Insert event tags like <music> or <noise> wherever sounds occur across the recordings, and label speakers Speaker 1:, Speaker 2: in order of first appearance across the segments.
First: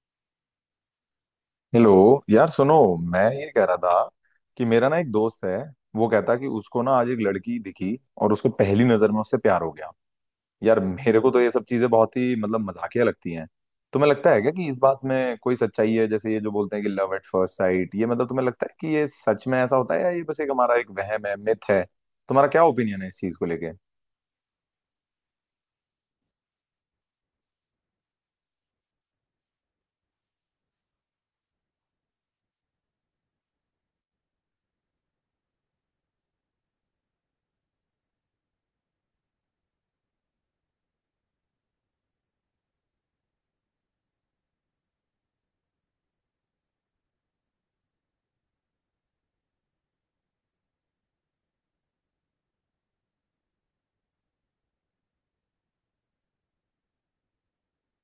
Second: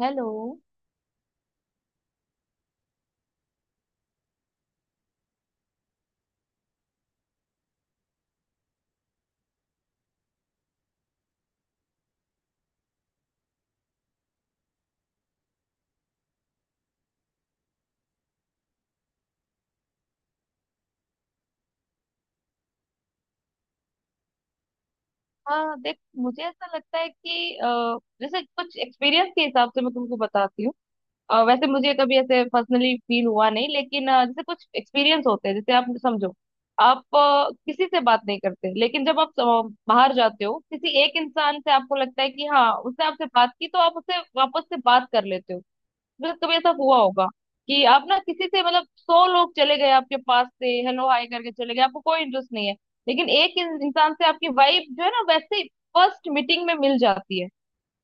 Speaker 1: Hello.
Speaker 2: Hello. यार सुनो, मैं ये कह रहा था कि मेरा ना एक दोस्त है। वो कहता कि उसको ना आज एक लड़की दिखी और उसको पहली नजर में उससे प्यार हो गया। यार मेरे को तो ये सब चीजें बहुत ही मतलब मजाकिया लगती हैं। तुम्हें लगता है क्या कि इस बात में कोई सच्चाई है? जैसे ये जो बोलते हैं कि लव एट फर्स्ट साइट, ये मतलब तुम्हें लगता है कि ये सच में ऐसा होता है या ये बस एक हमारा एक वहम है, मिथ है? तुम्हारा क्या ओपिनियन है इस चीज को लेके?
Speaker 1: हाँ, देख, मुझे ऐसा लगता है कि जैसे कुछ एक्सपीरियंस के हिसाब से मैं तुमको बताती हूँ। वैसे मुझे कभी ऐसे पर्सनली फील हुआ नहीं, लेकिन जैसे कुछ एक्सपीरियंस होते हैं, जैसे आप समझो। आप किसी से बात नहीं करते, लेकिन जब आप बाहर जाते हो किसी एक इंसान से, आपको लगता है कि हाँ, उसने आपसे बात की, तो आप उससे वापस से बात कर लेते हो। मतलब कभी ऐसा हुआ होगा कि आप ना, किसी से मतलब 100 लोग चले गए आपके पास से, हेलो हाय करके चले गए, आपको कोई इंटरेस्ट नहीं है। लेकिन एक इंसान से आपकी वाइब जो है ना, वैसे ही फर्स्ट मीटिंग में मिल जाती है।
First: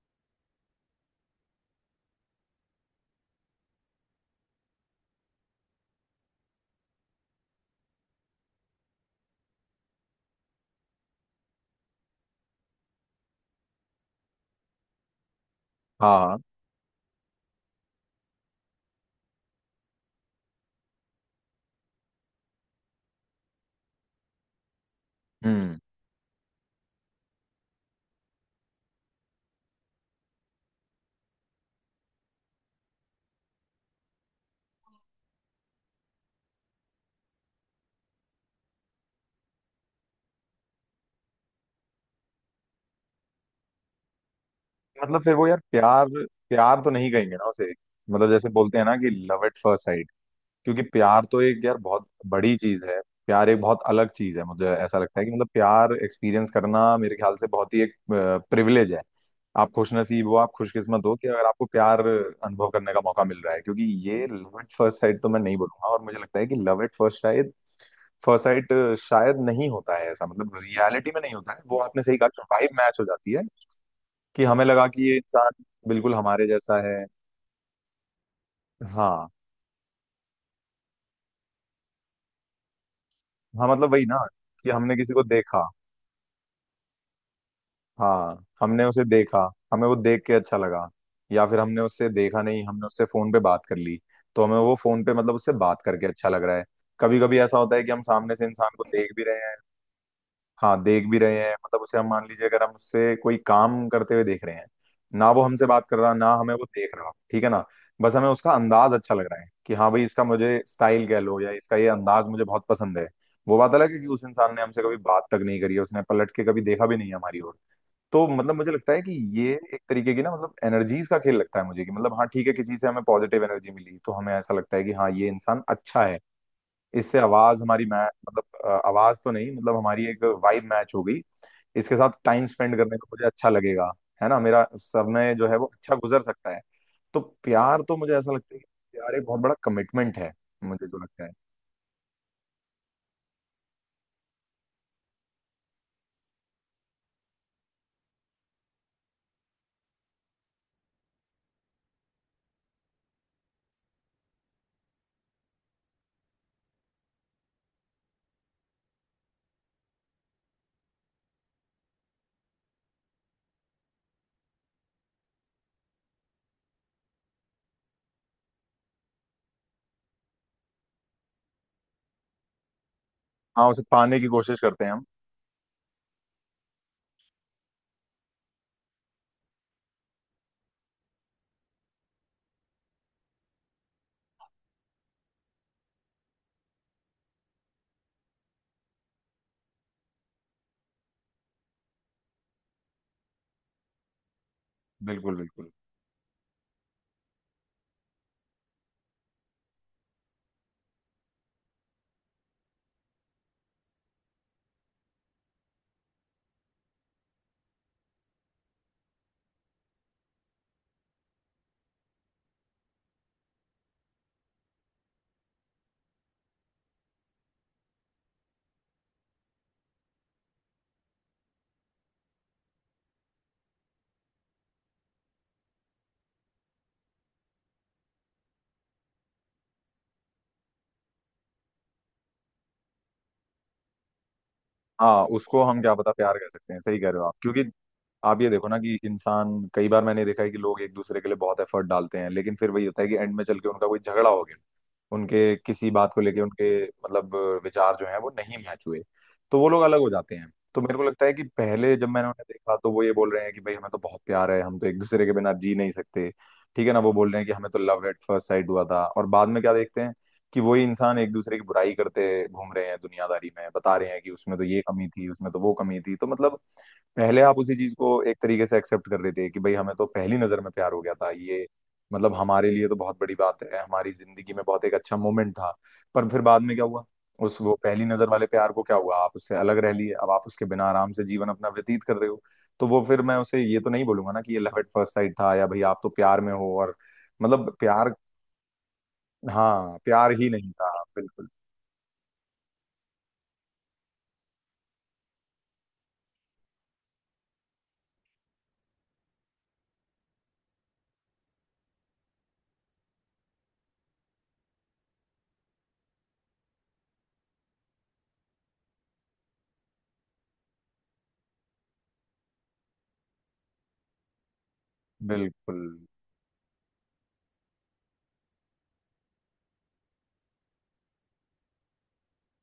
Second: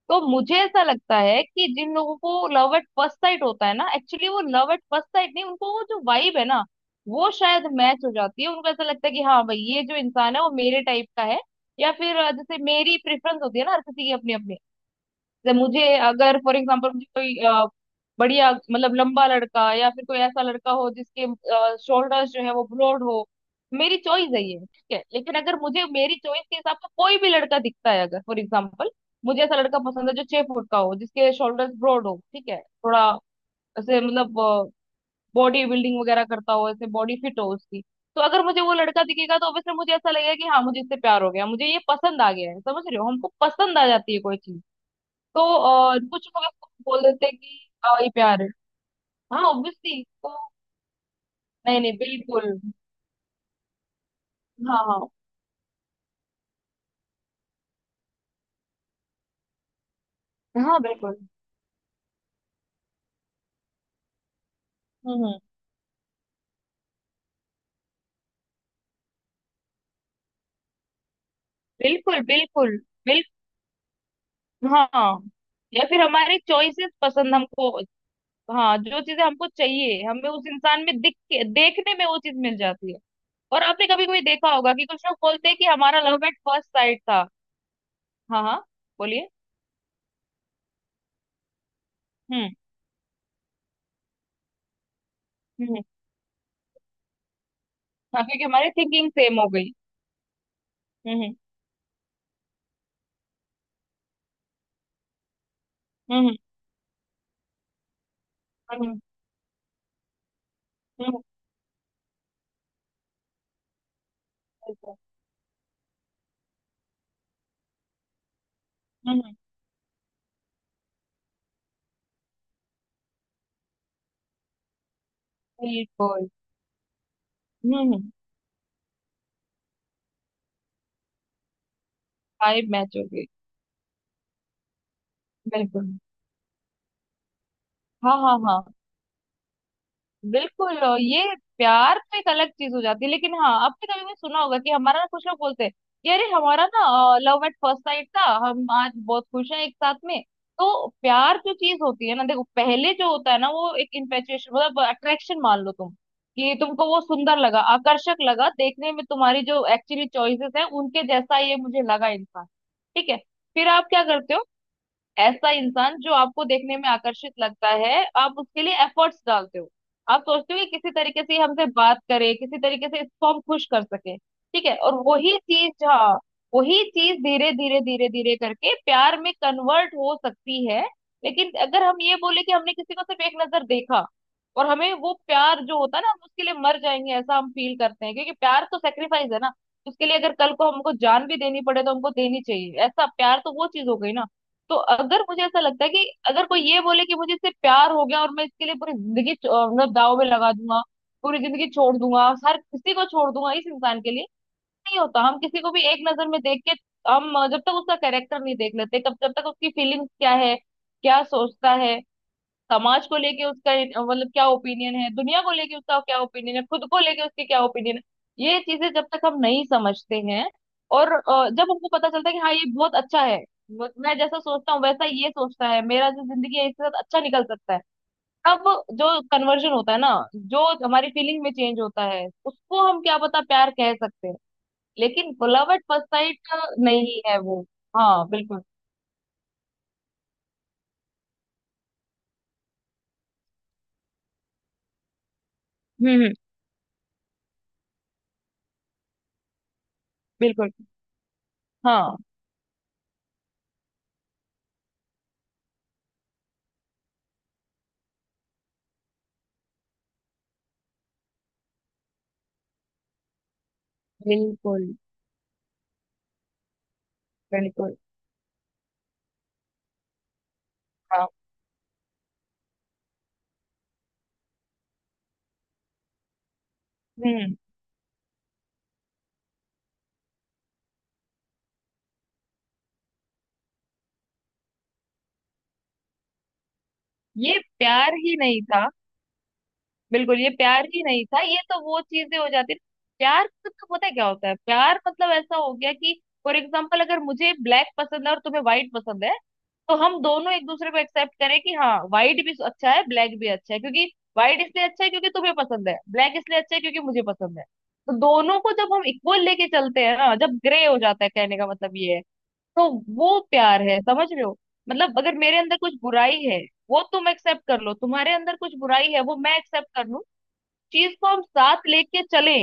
Speaker 1: तो मुझे ऐसा लगता है कि जिन लोगों को लव एट फर्स्ट साइट होता है ना, एक्चुअली वो लव एट फर्स्ट साइट नहीं, उनको वो जो वाइब है ना, वो शायद मैच हो जाती है। उनको ऐसा लगता है कि हाँ भाई, ये जो इंसान है वो मेरे टाइप का है। या फिर जैसे मेरी प्रेफरेंस होती है ना, हर किसी की अपनी अपनी, जैसे मुझे।
Speaker 2: हाँ हाँ।
Speaker 1: अगर फॉर एग्जाम्पल मुझे कोई बढ़िया मतलब लंबा लड़का, या फिर कोई ऐसा लड़का हो जिसके शोल्डर्स जो है वो ब्रॉड हो। मेरी चॉइस है ये, ठीक है। लेकिन अगर
Speaker 2: हम्म।
Speaker 1: मुझे मेरी चॉइस के हिसाब से कोई भी लड़का दिखता है, अगर फॉर एग्जाम्पल मुझे ऐसा लड़का पसंद है जो 6 फुट का हो, जिसके शोल्डर्स ब्रॉड हो, ठीक है, थोड़ा ऐसे मतलब बॉडी बिल्डिंग वगैरह करता हो, ऐसे बॉडी फिट हो उसकी। तो अगर मुझे वो लड़का दिखेगा, तो ऑब्वियसली मुझे ऐसा लगेगा कि हाँ, मुझे इससे प्यार हो गया, मुझे ये पसंद आ गया है। समझ रहे हो, हमको पसंद आ जाती है कोई चीज।
Speaker 2: मतलब फिर
Speaker 1: तो
Speaker 2: वो यार प्यार,
Speaker 1: कुछ लोग आपको
Speaker 2: प्यार तो
Speaker 1: बोल
Speaker 2: नहीं
Speaker 1: देते
Speaker 2: कहेंगे
Speaker 1: हैं
Speaker 2: ना
Speaker 1: कि
Speaker 2: उसे।
Speaker 1: ये
Speaker 2: मतलब
Speaker 1: प्यार है।
Speaker 2: जैसे बोलते हैं ना कि
Speaker 1: हाँ
Speaker 2: love at first
Speaker 1: obviously.
Speaker 2: Sight,
Speaker 1: तो
Speaker 2: क्योंकि प्यार तो एक यार
Speaker 1: नहीं नहीं,
Speaker 2: बहुत
Speaker 1: बिल्कुल।
Speaker 2: बड़ी चीज है। प्यार एक बहुत अलग चीज है। मुझे
Speaker 1: हाँ
Speaker 2: ऐसा
Speaker 1: हाँ
Speaker 2: लगता है कि मतलब प्यार एक्सपीरियंस करना मेरे ख्याल से बहुत ही एक प्रिविलेज है। आप खुशनसीब हो, आप
Speaker 1: हाँ।
Speaker 2: खुशकिस्मत हो
Speaker 1: बिल्कुल।
Speaker 2: कि अगर आपको प्यार अनुभव करने का मौका मिल रहा है, क्योंकि ये लव एट फर्स्ट साइट तो
Speaker 1: हम्म।
Speaker 2: मैं नहीं बोलूंगा। और मुझे लगता है कि लव एट फर्स्ट साइट शायद नहीं होता है ऐसा, मतलब रियलिटी में नहीं होता है। वो आपने सही
Speaker 1: बिल्कुल
Speaker 2: कहा, वाइब
Speaker 1: बिल्कुल
Speaker 2: मैच हो
Speaker 1: बिल्कुल।
Speaker 2: जाती है कि हमें लगा कि ये
Speaker 1: हाँ।
Speaker 2: इंसान
Speaker 1: या फिर
Speaker 2: बिल्कुल
Speaker 1: हमारे
Speaker 2: हमारे जैसा
Speaker 1: चॉइसेस
Speaker 2: है।
Speaker 1: पसंद हमको। हाँ, जो चीजें
Speaker 2: हाँ
Speaker 1: हमको चाहिए, हमें उस इंसान में दिख के, देखने में वो चीज मिल जाती है। और
Speaker 2: हाँ,
Speaker 1: आपने
Speaker 2: मतलब वही
Speaker 1: कभी
Speaker 2: ना
Speaker 1: कभी देखा
Speaker 2: कि
Speaker 1: होगा कि
Speaker 2: हमने
Speaker 1: कुछ
Speaker 2: किसी
Speaker 1: लोग
Speaker 2: को
Speaker 1: बोलते हैं कि
Speaker 2: देखा,
Speaker 1: हमारा लव एट फर्स्ट साइट था। हाँ
Speaker 2: हाँ
Speaker 1: हाँ,
Speaker 2: हमने उसे
Speaker 1: बोलिए।
Speaker 2: देखा, हमें वो देख के अच्छा लगा। या फिर हमने उससे देखा
Speaker 1: हम्म
Speaker 2: नहीं, हमने उससे फोन पे बात कर ली, तो हमें वो फोन पे मतलब उससे
Speaker 1: हम्म
Speaker 2: बात
Speaker 1: हम्म।
Speaker 2: करके अच्छा लग रहा है। कभी कभी ऐसा होता है कि हम
Speaker 1: हाँ,
Speaker 2: सामने से
Speaker 1: क्योंकि हमारी
Speaker 2: इंसान को
Speaker 1: थिंकिंग
Speaker 2: देख भी
Speaker 1: सेम
Speaker 2: रहे
Speaker 1: हो
Speaker 2: हैं।
Speaker 1: गई।
Speaker 2: हाँ देख भी
Speaker 1: हम्म
Speaker 2: रहे हैं, मतलब उसे हम मान लीजिए अगर हम उससे कोई काम करते हुए देख रहे हैं, ना वो हमसे बात कर रहा, ना
Speaker 1: हम्म
Speaker 2: हमें वो देख रहा, ठीक है ना, बस हमें उसका अंदाज
Speaker 1: हम्म।
Speaker 2: अच्छा लग रहा है कि हाँ भाई इसका मुझे स्टाइल
Speaker 1: हम्म
Speaker 2: कह लो या इसका ये अंदाज मुझे बहुत पसंद है। वो बात अलग है कि उस इंसान ने
Speaker 1: हम्म,
Speaker 2: हमसे कभी
Speaker 1: हम्म,
Speaker 2: बात तक नहीं करी है, उसने पलट के कभी देखा भी नहीं है हमारी ओर। तो मतलब मुझे लगता है कि
Speaker 1: हम्म।
Speaker 2: ये एक तरीके की ना मतलब एनर्जीज का खेल लगता है मुझे, कि मतलब हाँ ठीक है, किसी से हमें पॉजिटिव एनर्जी मिली तो हमें ऐसा लगता है कि हाँ ये इंसान अच्छा है,
Speaker 1: बिल्कुल।
Speaker 2: इससे आवाज हमारी
Speaker 1: हम्म।
Speaker 2: मैच, मतलब आवाज तो नहीं, मतलब हमारी एक वाइब मैच हो गई, इसके साथ टाइम
Speaker 1: फाइव
Speaker 2: स्पेंड करने
Speaker 1: मैच
Speaker 2: में
Speaker 1: हो
Speaker 2: मुझे
Speaker 1: गई।
Speaker 2: अच्छा लगेगा, है ना, मेरा समय जो है वो
Speaker 1: बिल्कुल।
Speaker 2: अच्छा गुजर सकता है। तो प्यार तो मुझे
Speaker 1: हाँ
Speaker 2: ऐसा
Speaker 1: हाँ
Speaker 2: लगता है
Speaker 1: हाँ।
Speaker 2: कि प्यार एक बहुत बड़ा कमिटमेंट है।
Speaker 1: बिल्कुल।
Speaker 2: मुझे जो
Speaker 1: और
Speaker 2: लगता है।
Speaker 1: ये प्यार तो एक अलग चीज हो जाती है, लेकिन हाँ, आपने कभी भी सुना होगा कि हमारा ना, कुछ लोग बोलते हैं कि अरे, हमारा ना लव एट फर्स्ट साइट था, हम आज बहुत खुश हैं एक साथ में। तो प्यार जो चीज होती है ना, देखो, पहले जो होता है ना, वो एक इन्फेचुएशन मतलब अट्रैक्शन मान लो तुम, कि तुमको वो सुंदर लगा, आकर्षक लगा देखने में, तुम्हारी जो एक्चुअली चॉइसेस है उनके जैसा ये मुझे लगा इंसान, ठीक है। फिर आप क्या करते हो? ऐसा इंसान जो आपको देखने में आकर्षित लगता है, आप उसके लिए एफर्ट्स डालते हो। आप सोचते हो कि किसी तरीके से ये हमसे बात करे, किसी तरीके से इसको हम खुश
Speaker 2: हाँ उसे
Speaker 1: कर सके,
Speaker 2: पाने की कोशिश
Speaker 1: ठीक है,
Speaker 2: करते हैं
Speaker 1: और
Speaker 2: हम।
Speaker 1: वही चीज, हाँ, वही चीज धीरे धीरे धीरे धीरे करके प्यार में कन्वर्ट हो सकती है। लेकिन अगर हम ये बोले कि हमने किसी को सिर्फ एक नजर देखा, और हमें वो प्यार जो होता है ना, हम उसके लिए मर जाएंगे, ऐसा हम फील करते हैं, क्योंकि प्यार तो सेक्रीफाइस है ना। उसके लिए अगर कल को हमको जान भी देनी पड़े तो हमको देनी चाहिए, ऐसा प्यार तो वो चीज हो गई ना। तो अगर
Speaker 2: बिल्कुल
Speaker 1: मुझे ऐसा
Speaker 2: बिल्कुल।
Speaker 1: लगता है कि अगर कोई ये बोले कि मुझे इससे प्यार हो गया और मैं इसके लिए पूरी जिंदगी मतलब दाव में लगा दूंगा, पूरी जिंदगी छोड़ दूंगा, हर किसी को छोड़ दूंगा इस इंसान के लिए। नहीं होता। हम किसी को भी एक नजर में देख के, हम जब तक उसका कैरेक्टर नहीं देख लेते, कब, जब तक उसकी फीलिंग्स क्या है, क्या सोचता है, समाज को लेके उसका मतलब क्या ओपिनियन है, दुनिया को लेके उसका क्या ओपिनियन है, खुद को लेके उसके क्या ओपिनियन है। ये चीजें जब तक हम नहीं समझते हैं, और जब हमको पता चलता है कि हाँ, ये बहुत अच्छा है, मैं जैसा सोचता हूँ वैसा ये सोचता है, मेरा जो जिंदगी है इसके साथ अच्छा निकल सकता है। तब जो कन्वर्जन होता है ना, जो हमारी फीलिंग में चेंज होता है, उसको हम क्या पता प्यार कह सकते हैं।
Speaker 2: हाँ
Speaker 1: लेकिन
Speaker 2: उसको
Speaker 1: लव
Speaker 2: हम
Speaker 1: एट
Speaker 2: क्या
Speaker 1: फर्स्ट
Speaker 2: पता प्यार
Speaker 1: साइट
Speaker 2: कर सकते हैं, सही कह रहे
Speaker 1: नहीं
Speaker 2: हो आप,
Speaker 1: है वो।
Speaker 2: क्योंकि
Speaker 1: हाँ
Speaker 2: आप ये
Speaker 1: बिल्कुल।
Speaker 2: देखो ना कि इंसान, कई बार मैंने देखा है कि लोग एक दूसरे के लिए बहुत एफर्ट डालते हैं, लेकिन फिर वही होता है कि एंड में चल के उनका कोई झगड़ा हो गया, उनके किसी
Speaker 1: हम्म
Speaker 2: बात को
Speaker 1: हम्म,
Speaker 2: लेके, उनके मतलब विचार जो है वो नहीं मैच हुए, तो वो लोग अलग हो जाते हैं।
Speaker 1: बिल्कुल।
Speaker 2: तो मेरे को लगता है कि पहले जब
Speaker 1: हाँ
Speaker 2: मैंने उन्हें देखा तो वो ये बोल रहे हैं कि भाई हमें तो बहुत प्यार है, हम तो एक दूसरे के बिना जी नहीं सकते, ठीक है ना, वो बोल रहे हैं कि हमें तो लव एट फर्स्ट साइट हुआ था। और बाद में क्या देखते हैं कि वही इंसान एक दूसरे की बुराई करते घूम रहे हैं दुनियादारी में, बता रहे हैं कि उसमें तो ये
Speaker 1: बिल्कुल
Speaker 2: कमी थी, उसमें तो वो कमी थी, तो मतलब पहले आप उसी चीज
Speaker 1: बिल्कुल।
Speaker 2: को एक तरीके से एक्सेप्ट कर रहे थे कि भाई हमें तो पहली नजर में प्यार हो गया
Speaker 1: हाँ।
Speaker 2: था, ये मतलब हमारे लिए तो बहुत बड़ी बात है, हमारी जिंदगी में बहुत एक अच्छा मोमेंट था। पर फिर बाद में क्या हुआ,
Speaker 1: हम्म।
Speaker 2: उस वो पहली नजर वाले प्यार को क्या हुआ? आप उससे अलग रह लिए, अब आप उसके बिना आराम से जीवन अपना व्यतीत कर रहे हो। तो वो फिर मैं उसे ये तो नहीं बोलूंगा ना कि ये लव एट फर्स्ट साइट था या भाई आप तो प्यार में हो। और
Speaker 1: ये
Speaker 2: मतलब प्यार,
Speaker 1: प्यार ही नहीं था।
Speaker 2: हाँ प्यार
Speaker 1: बिल्कुल,
Speaker 2: ही
Speaker 1: ये
Speaker 2: नहीं
Speaker 1: प्यार
Speaker 2: था,
Speaker 1: ही नहीं था।
Speaker 2: बिल्कुल
Speaker 1: ये तो वो चीजें हो जाती। प्यार मतलब पता है क्या होता है? प्यार मतलब ऐसा हो गया कि फॉर एग्जाम्पल, अगर मुझे ब्लैक पसंद है और तुम्हें व्हाइट पसंद है, तो हम दोनों एक दूसरे को एक्सेप्ट करें कि हाँ, व्हाइट भी अच्छा है, ब्लैक भी अच्छा है, क्योंकि व्हाइट इसलिए अच्छा है क्योंकि तुम्हें पसंद है, ब्लैक इसलिए अच्छा है क्योंकि मुझे पसंद है। तो दोनों को जब हम इक्वल लेके चलते हैं ना, जब ग्रे हो जाता है, कहने का मतलब ये है। तो वो प्यार है, समझ रहे हो। मतलब अगर मेरे अंदर
Speaker 2: बिल्कुल।
Speaker 1: कुछ बुराई है, वो तुम एक्सेप्ट कर लो, तुम्हारे अंदर कुछ बुराई है, वो मैं एक्सेप्ट कर लूं, चीज को हम साथ लेके चले।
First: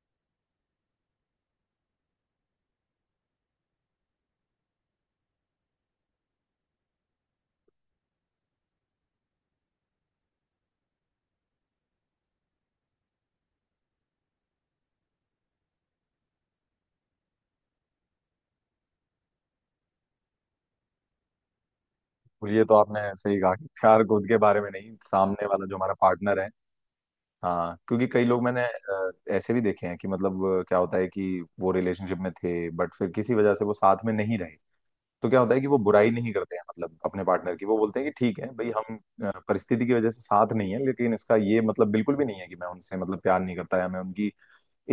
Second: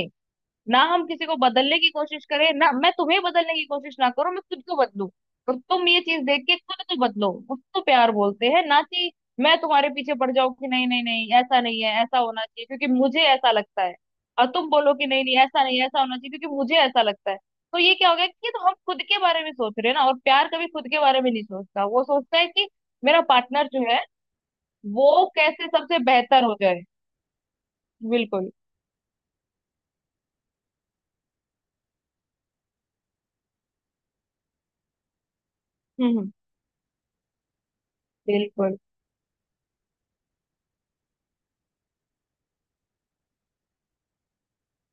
Speaker 1: ना हम किसी को बदलने की कोशिश करें, ना मैं तुम्हें बदलने की कोशिश ना करूं, मैं खुद को बदलूं, और तुम ये चीज देख के खुद को बदलो, उसको प्यार बोलते हैं। ना कि मैं तुम्हारे पीछे पड़ जाऊं कि नहीं नहीं नहीं, ऐसा नहीं है, ऐसा होना चाहिए क्योंकि मुझे ऐसा लगता है, और तुम बोलो कि नहीं नहीं, ऐसा नहीं है, ऐसा होना चाहिए क्योंकि मुझे ऐसा लगता है। तो ये क्या हो गया कि, तो हम खुद के बारे में सोच रहे हैं ना, और प्यार कभी खुद के बारे में नहीं सोचता, वो सोचता है
Speaker 2: ये
Speaker 1: कि
Speaker 2: तो आपने
Speaker 1: मेरा
Speaker 2: सही कहा कि
Speaker 1: पार्टनर जो है,
Speaker 2: प्यार खुद के बारे में नहीं,
Speaker 1: वो
Speaker 2: सामने वाला
Speaker 1: कैसे
Speaker 2: जो हमारा
Speaker 1: सबसे
Speaker 2: पार्टनर
Speaker 1: बेहतर
Speaker 2: है।
Speaker 1: हो जाए।
Speaker 2: हाँ क्योंकि कई लोग
Speaker 1: बिल्कुल।
Speaker 2: मैंने ऐसे भी देखे हैं कि मतलब क्या होता है कि वो रिलेशनशिप में थे, बट फिर किसी वजह से वो साथ में नहीं रहे, तो क्या होता है कि वो
Speaker 1: हम्म
Speaker 2: बुराई
Speaker 1: हम्म,
Speaker 2: नहीं करते हैं मतलब अपने पार्टनर की, वो बोलते हैं कि ठीक है भाई
Speaker 1: बिल्कुल
Speaker 2: हम परिस्थिति की वजह से साथ नहीं है, लेकिन इसका ये मतलब बिल्कुल भी नहीं है कि मैं उनसे मतलब प्यार नहीं करता या मैं उनकी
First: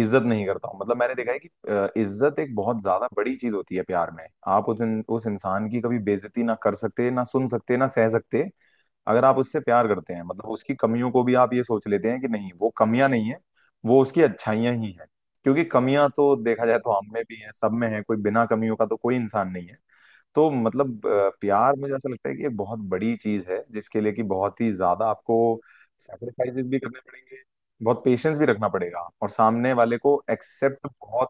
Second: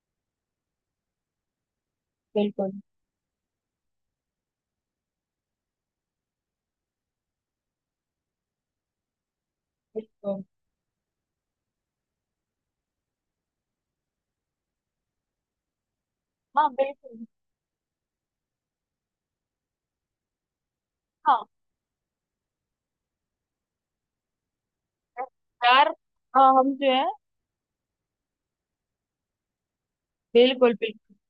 Speaker 2: इज्जत नहीं करता हूँ। मतलब मैंने देखा है कि इज्जत एक
Speaker 1: बिल्कुल
Speaker 2: बहुत ज्यादा बड़ी चीज होती है प्यार में। आप उस उस इंसान की कभी बेइज्जती ना कर सकते, ना सुन सकते, ना सह सकते अगर आप उससे प्यार करते हैं।
Speaker 1: बिल्कुल।
Speaker 2: मतलब उसकी कमियों को भी आप ये सोच लेते हैं कि नहीं वो कमियां नहीं है, वो उसकी अच्छाइयां ही है, क्योंकि कमियां तो देखा
Speaker 1: हाँ
Speaker 2: जाए तो हम में
Speaker 1: बिल्कुल।
Speaker 2: भी है, सब में है, कोई बिना कमियों का तो कोई इंसान नहीं है। तो मतलब
Speaker 1: हाँ
Speaker 2: प्यार मुझे ऐसा लगता है कि एक बहुत बड़ी चीज है जिसके लिए कि बहुत ही ज्यादा आपको
Speaker 1: यार। हाँ,
Speaker 2: सैक्रिफाइसेस
Speaker 1: हम
Speaker 2: भी
Speaker 1: जो
Speaker 2: करने
Speaker 1: है।
Speaker 2: पड़ेंगे, बहुत पेशेंस भी रखना पड़ेगा और सामने वाले को
Speaker 1: बिल्कुल
Speaker 2: एक्सेप्ट
Speaker 1: बिल्कुल।
Speaker 2: बहुत,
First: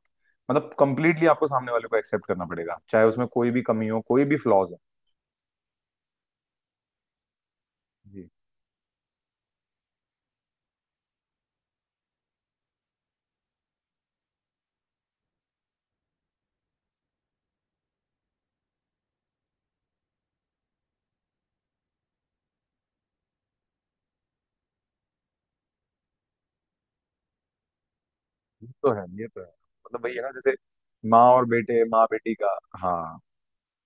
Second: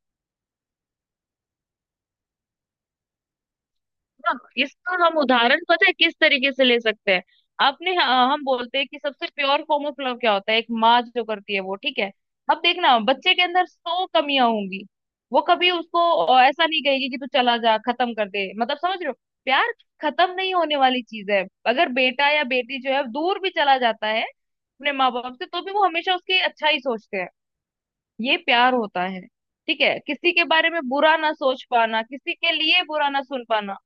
Speaker 2: मतलब कंप्लीटली आपको सामने वाले को एक्सेप्ट करना पड़ेगा चाहे उसमें कोई भी कमी हो, कोई भी
Speaker 1: ना,
Speaker 2: फ्लॉज हो।
Speaker 1: इसका हम उदाहरण पता है किस तरीके से ले सकते हैं? आपने,
Speaker 2: जी।
Speaker 1: हाँ, हम बोलते हैं कि सबसे प्योर फॉर्म ऑफ लव क्या होता है? एक माँ जो करती है वो, ठीक है। अब देखना, बच्चे के अंदर 100 कमियां होंगी, वो कभी उसको ऐसा नहीं कहेगी कि तू चला जा, खत्म कर दे, मतलब समझ रहे हो। प्यार खत्म नहीं होने वाली चीज है। अगर बेटा या बेटी जो है दूर भी चला जाता है अपने माँ बाप से, तो भी वो हमेशा उसकी अच्छा ही सोचते हैं। ये
Speaker 2: ये
Speaker 1: प्यार
Speaker 2: तो
Speaker 1: होता
Speaker 2: है,
Speaker 1: है।
Speaker 2: ये तो है,
Speaker 1: ठीक है।
Speaker 2: मतलब वही है ना,
Speaker 1: किसी के
Speaker 2: जैसे
Speaker 1: बारे में बुरा
Speaker 2: माँ
Speaker 1: ना
Speaker 2: और
Speaker 1: सोच
Speaker 2: बेटे,
Speaker 1: पाना,
Speaker 2: माँ बेटी
Speaker 1: किसी के
Speaker 2: का,
Speaker 1: लिए बुरा
Speaker 2: हाँ
Speaker 1: ना सुन पाना।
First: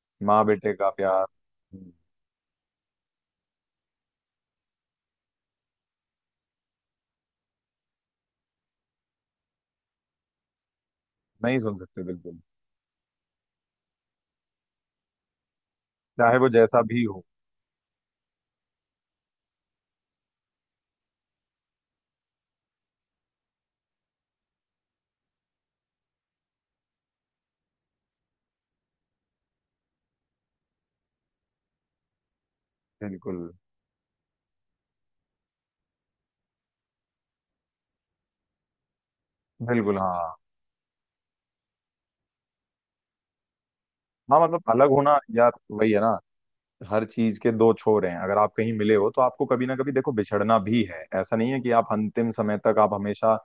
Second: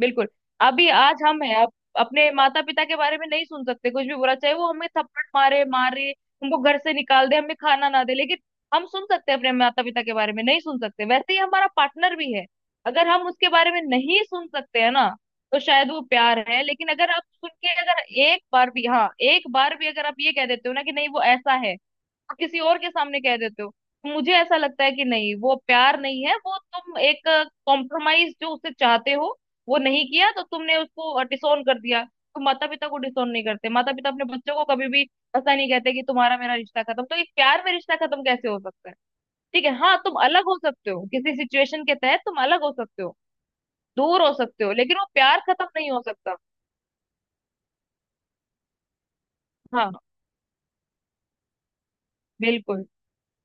Speaker 1: बिल्कुल।
Speaker 2: माँ बेटे का
Speaker 1: अभी
Speaker 2: प्यार।
Speaker 1: आज हम है, आप
Speaker 2: हम्म,
Speaker 1: अपने माता पिता के बारे में नहीं सुन सकते कुछ भी बुरा, चाहे वो हमें थप्पड़ मारे मारे, हमको घर से निकाल दे, हमें खाना ना दे, लेकिन हम सुन सकते हैं अपने माता पिता के बारे में, नहीं सुन सकते, वैसे ही
Speaker 2: नहीं
Speaker 1: हमारा
Speaker 2: सुन सकते
Speaker 1: पार्टनर भी
Speaker 2: बिल्कुल।
Speaker 1: है। अगर हम उसके बारे में नहीं सुन सकते हैं ना, तो शायद वो
Speaker 2: चाहे
Speaker 1: प्यार
Speaker 2: वो
Speaker 1: है।
Speaker 2: जैसा
Speaker 1: लेकिन
Speaker 2: भी
Speaker 1: अगर आप
Speaker 2: हो।
Speaker 1: सुन के, अगर एक बार भी, हाँ एक बार भी अगर आप ये कह देते हो ना कि नहीं, वो ऐसा है, और किसी और के सामने कह देते हो, तो मुझे ऐसा लगता है कि नहीं, वो प्यार नहीं है, वो तुम एक कॉम्प्रोमाइज जो उससे चाहते हो, वो नहीं किया तो तुमने उसको डिसोन कर दिया। तो माता पिता को डिसोन नहीं
Speaker 2: बिल्कुल
Speaker 1: करते, माता पिता अपने बच्चों को कभी भी ऐसा नहीं कहते कि तुम्हारा मेरा रिश्ता खत्म। तो एक प्यार में रिश्ता खत्म कैसे हो सकता है? ठीक है, हाँ,
Speaker 2: बिल्कुल।
Speaker 1: तुम
Speaker 2: हाँ
Speaker 1: अलग हो सकते हो, किसी सिचुएशन के तहत तुम अलग हो सकते हो, दूर हो
Speaker 2: हाँ, मतलब
Speaker 1: सकते हो,
Speaker 2: अलग
Speaker 1: लेकिन वो
Speaker 2: होना
Speaker 1: प्यार
Speaker 2: यार
Speaker 1: खत्म
Speaker 2: वही
Speaker 1: नहीं
Speaker 2: है
Speaker 1: हो
Speaker 2: ना,
Speaker 1: सकता।
Speaker 2: हर चीज के दो छोर हैं, अगर आप कहीं मिले हो तो आपको कभी ना
Speaker 1: हाँ
Speaker 2: कभी देखो बिछड़ना भी है, ऐसा नहीं है कि आप अंतिम समय तक
Speaker 1: बिल्कुल।
Speaker 2: आप हमेशा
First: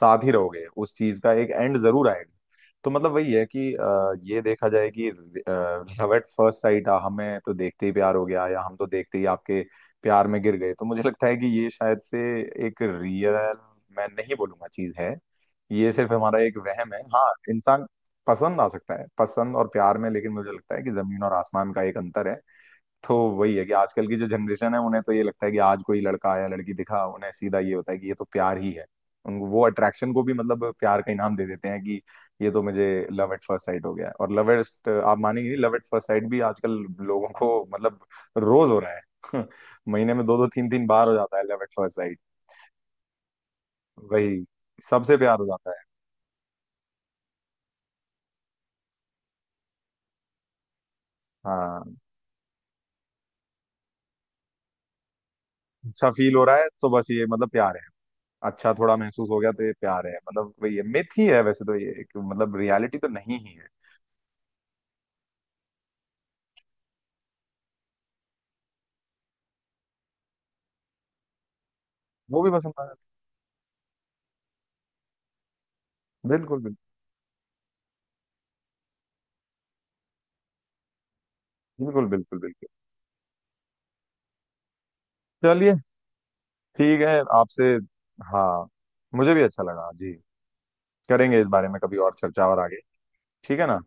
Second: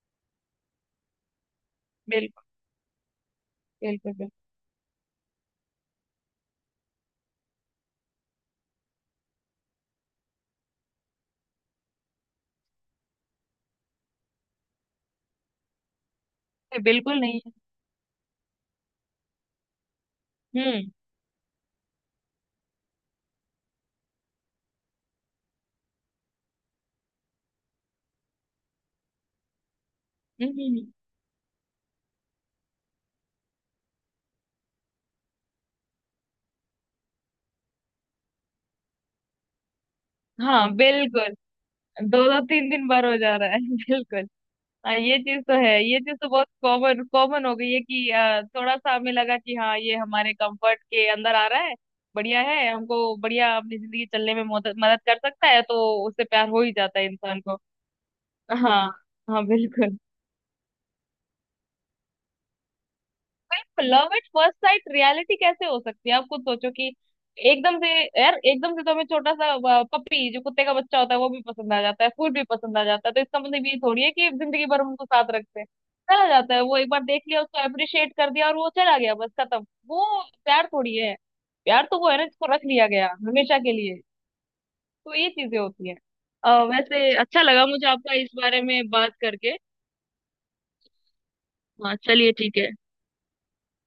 Speaker 2: साथ ही रहोगे, उस चीज का एक एंड जरूर आएगा।
Speaker 1: बिल्कुल
Speaker 2: तो मतलब वही है कि
Speaker 1: बिल्कुल। बिल्कुल
Speaker 2: ये देखा जाए कि लव एट फर्स्ट साइट, हमें तो देखते ही प्यार हो गया या हम तो देखते ही आपके प्यार में गिर गए, तो मुझे लगता है कि ये शायद से एक रियल, मैं नहीं बोलूंगा चीज है। ये सिर्फ हमारा एक वहम है।
Speaker 1: बिल्कुल
Speaker 2: हाँ
Speaker 1: नहीं है।
Speaker 2: इंसान पसंद आ सकता है, पसंद और प्यार में लेकिन मुझे लगता है
Speaker 1: हम्म
Speaker 2: कि जमीन और आसमान का एक अंतर है। तो वही है कि आजकल की जो जनरेशन है उन्हें तो ये लगता है कि आज कोई लड़का या लड़की दिखा, उन्हें सीधा ये होता है कि ये तो प्यार ही है। उनको वो अट्रैक्शन को भी
Speaker 1: हम्म
Speaker 2: मतलब
Speaker 1: हम्म, हम्म।
Speaker 2: प्यार का इनाम दे देते हैं कि ये तो मुझे लव एट फर्स्ट साइट हो गया है। और लव एट, आप मानेंगे नहीं, लव एट फर्स्ट साइट भी आजकल लोगों को मतलब रोज हो रहा है <laughs> महीने में दो दो
Speaker 1: हाँ
Speaker 2: तीन तीन बार हो
Speaker 1: बिल्कुल।
Speaker 2: जाता है लव एट फर्स्ट साइट।
Speaker 1: दो दो तीन दिन बार हो जा रहा है <laughs> बिल्कुल।
Speaker 2: वही
Speaker 1: हाँ,
Speaker 2: सबसे
Speaker 1: ये
Speaker 2: प्यार
Speaker 1: चीज
Speaker 2: हो
Speaker 1: तो
Speaker 2: जाता
Speaker 1: है।
Speaker 2: है।
Speaker 1: ये चीज तो बहुत कॉमन कॉमन हो गई है कि थोड़ा सा हमें लगा कि हाँ, ये हमारे कंफर्ट के अंदर आ रहा है,
Speaker 2: हाँ
Speaker 1: बढ़िया है, हमको बढ़िया अपनी जिंदगी चलने में मदद मदद कर सकता है, तो
Speaker 2: अच्छा
Speaker 1: उससे
Speaker 2: फील हो
Speaker 1: प्यार
Speaker 2: रहा
Speaker 1: हो
Speaker 2: है
Speaker 1: ही
Speaker 2: तो
Speaker 1: जाता है
Speaker 2: बस ये
Speaker 1: इंसान
Speaker 2: मतलब
Speaker 1: को।
Speaker 2: प्यार है। अच्छा
Speaker 1: हाँ
Speaker 2: थोड़ा महसूस हो
Speaker 1: हाँ
Speaker 2: गया तो ये
Speaker 1: बिल्कुल।
Speaker 2: प्यार है, मतलब वही है, मिथ ही है, वैसे तो ये मतलब रियलिटी तो नहीं ही है।
Speaker 1: Love at first sight reality कैसे हो सकती है? आप खुद सोचो कि एकदम से, यार एकदम से तो हमें छोटा सा पपी जो कुत्ते का बच्चा होता है वो भी पसंद आ जाता है, फूड
Speaker 2: वो
Speaker 1: भी
Speaker 2: भी पसंद
Speaker 1: पसंद आ
Speaker 2: आ जाता।
Speaker 1: जाता है, तो इसका मतलब ये थोड़ी है कि जिंदगी भर हम उनको साथ रखते हैं। चला जाता
Speaker 2: बिल्कुल
Speaker 1: है
Speaker 2: बिल्कुल
Speaker 1: वो, एक बार देख लिया उसको, अप्रिशिएट कर दिया और वो चला गया, बस खत्म। वो प्यार थोड़ी है। प्यार तो
Speaker 2: बिल्कुल।
Speaker 1: वो है ना
Speaker 2: बिल्कुल
Speaker 1: जिसको रख
Speaker 2: बिल्कुल।
Speaker 1: लिया गया हमेशा के लिए। तो ये चीजें
Speaker 2: चलिए
Speaker 1: होती हैं।
Speaker 2: ठीक
Speaker 1: वैसे
Speaker 2: है
Speaker 1: अच्छा
Speaker 2: आपसे।
Speaker 1: लगा मुझे आपका इस बारे
Speaker 2: हाँ
Speaker 1: में बात
Speaker 2: मुझे भी
Speaker 1: करके।
Speaker 2: अच्छा लगा जी। करेंगे इस बारे में
Speaker 1: हाँ
Speaker 2: कभी और
Speaker 1: चलिए,
Speaker 2: चर्चा
Speaker 1: ठीक
Speaker 2: और
Speaker 1: है।
Speaker 2: आगे। ठीक है ना,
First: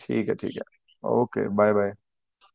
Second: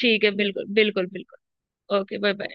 Speaker 1: ठीक है,
Speaker 2: है ठीक
Speaker 1: बिल्कुल बिल्कुल
Speaker 2: है। ओके बाय
Speaker 1: बिल्कुल।
Speaker 2: बाय।
Speaker 1: Okay bye bye.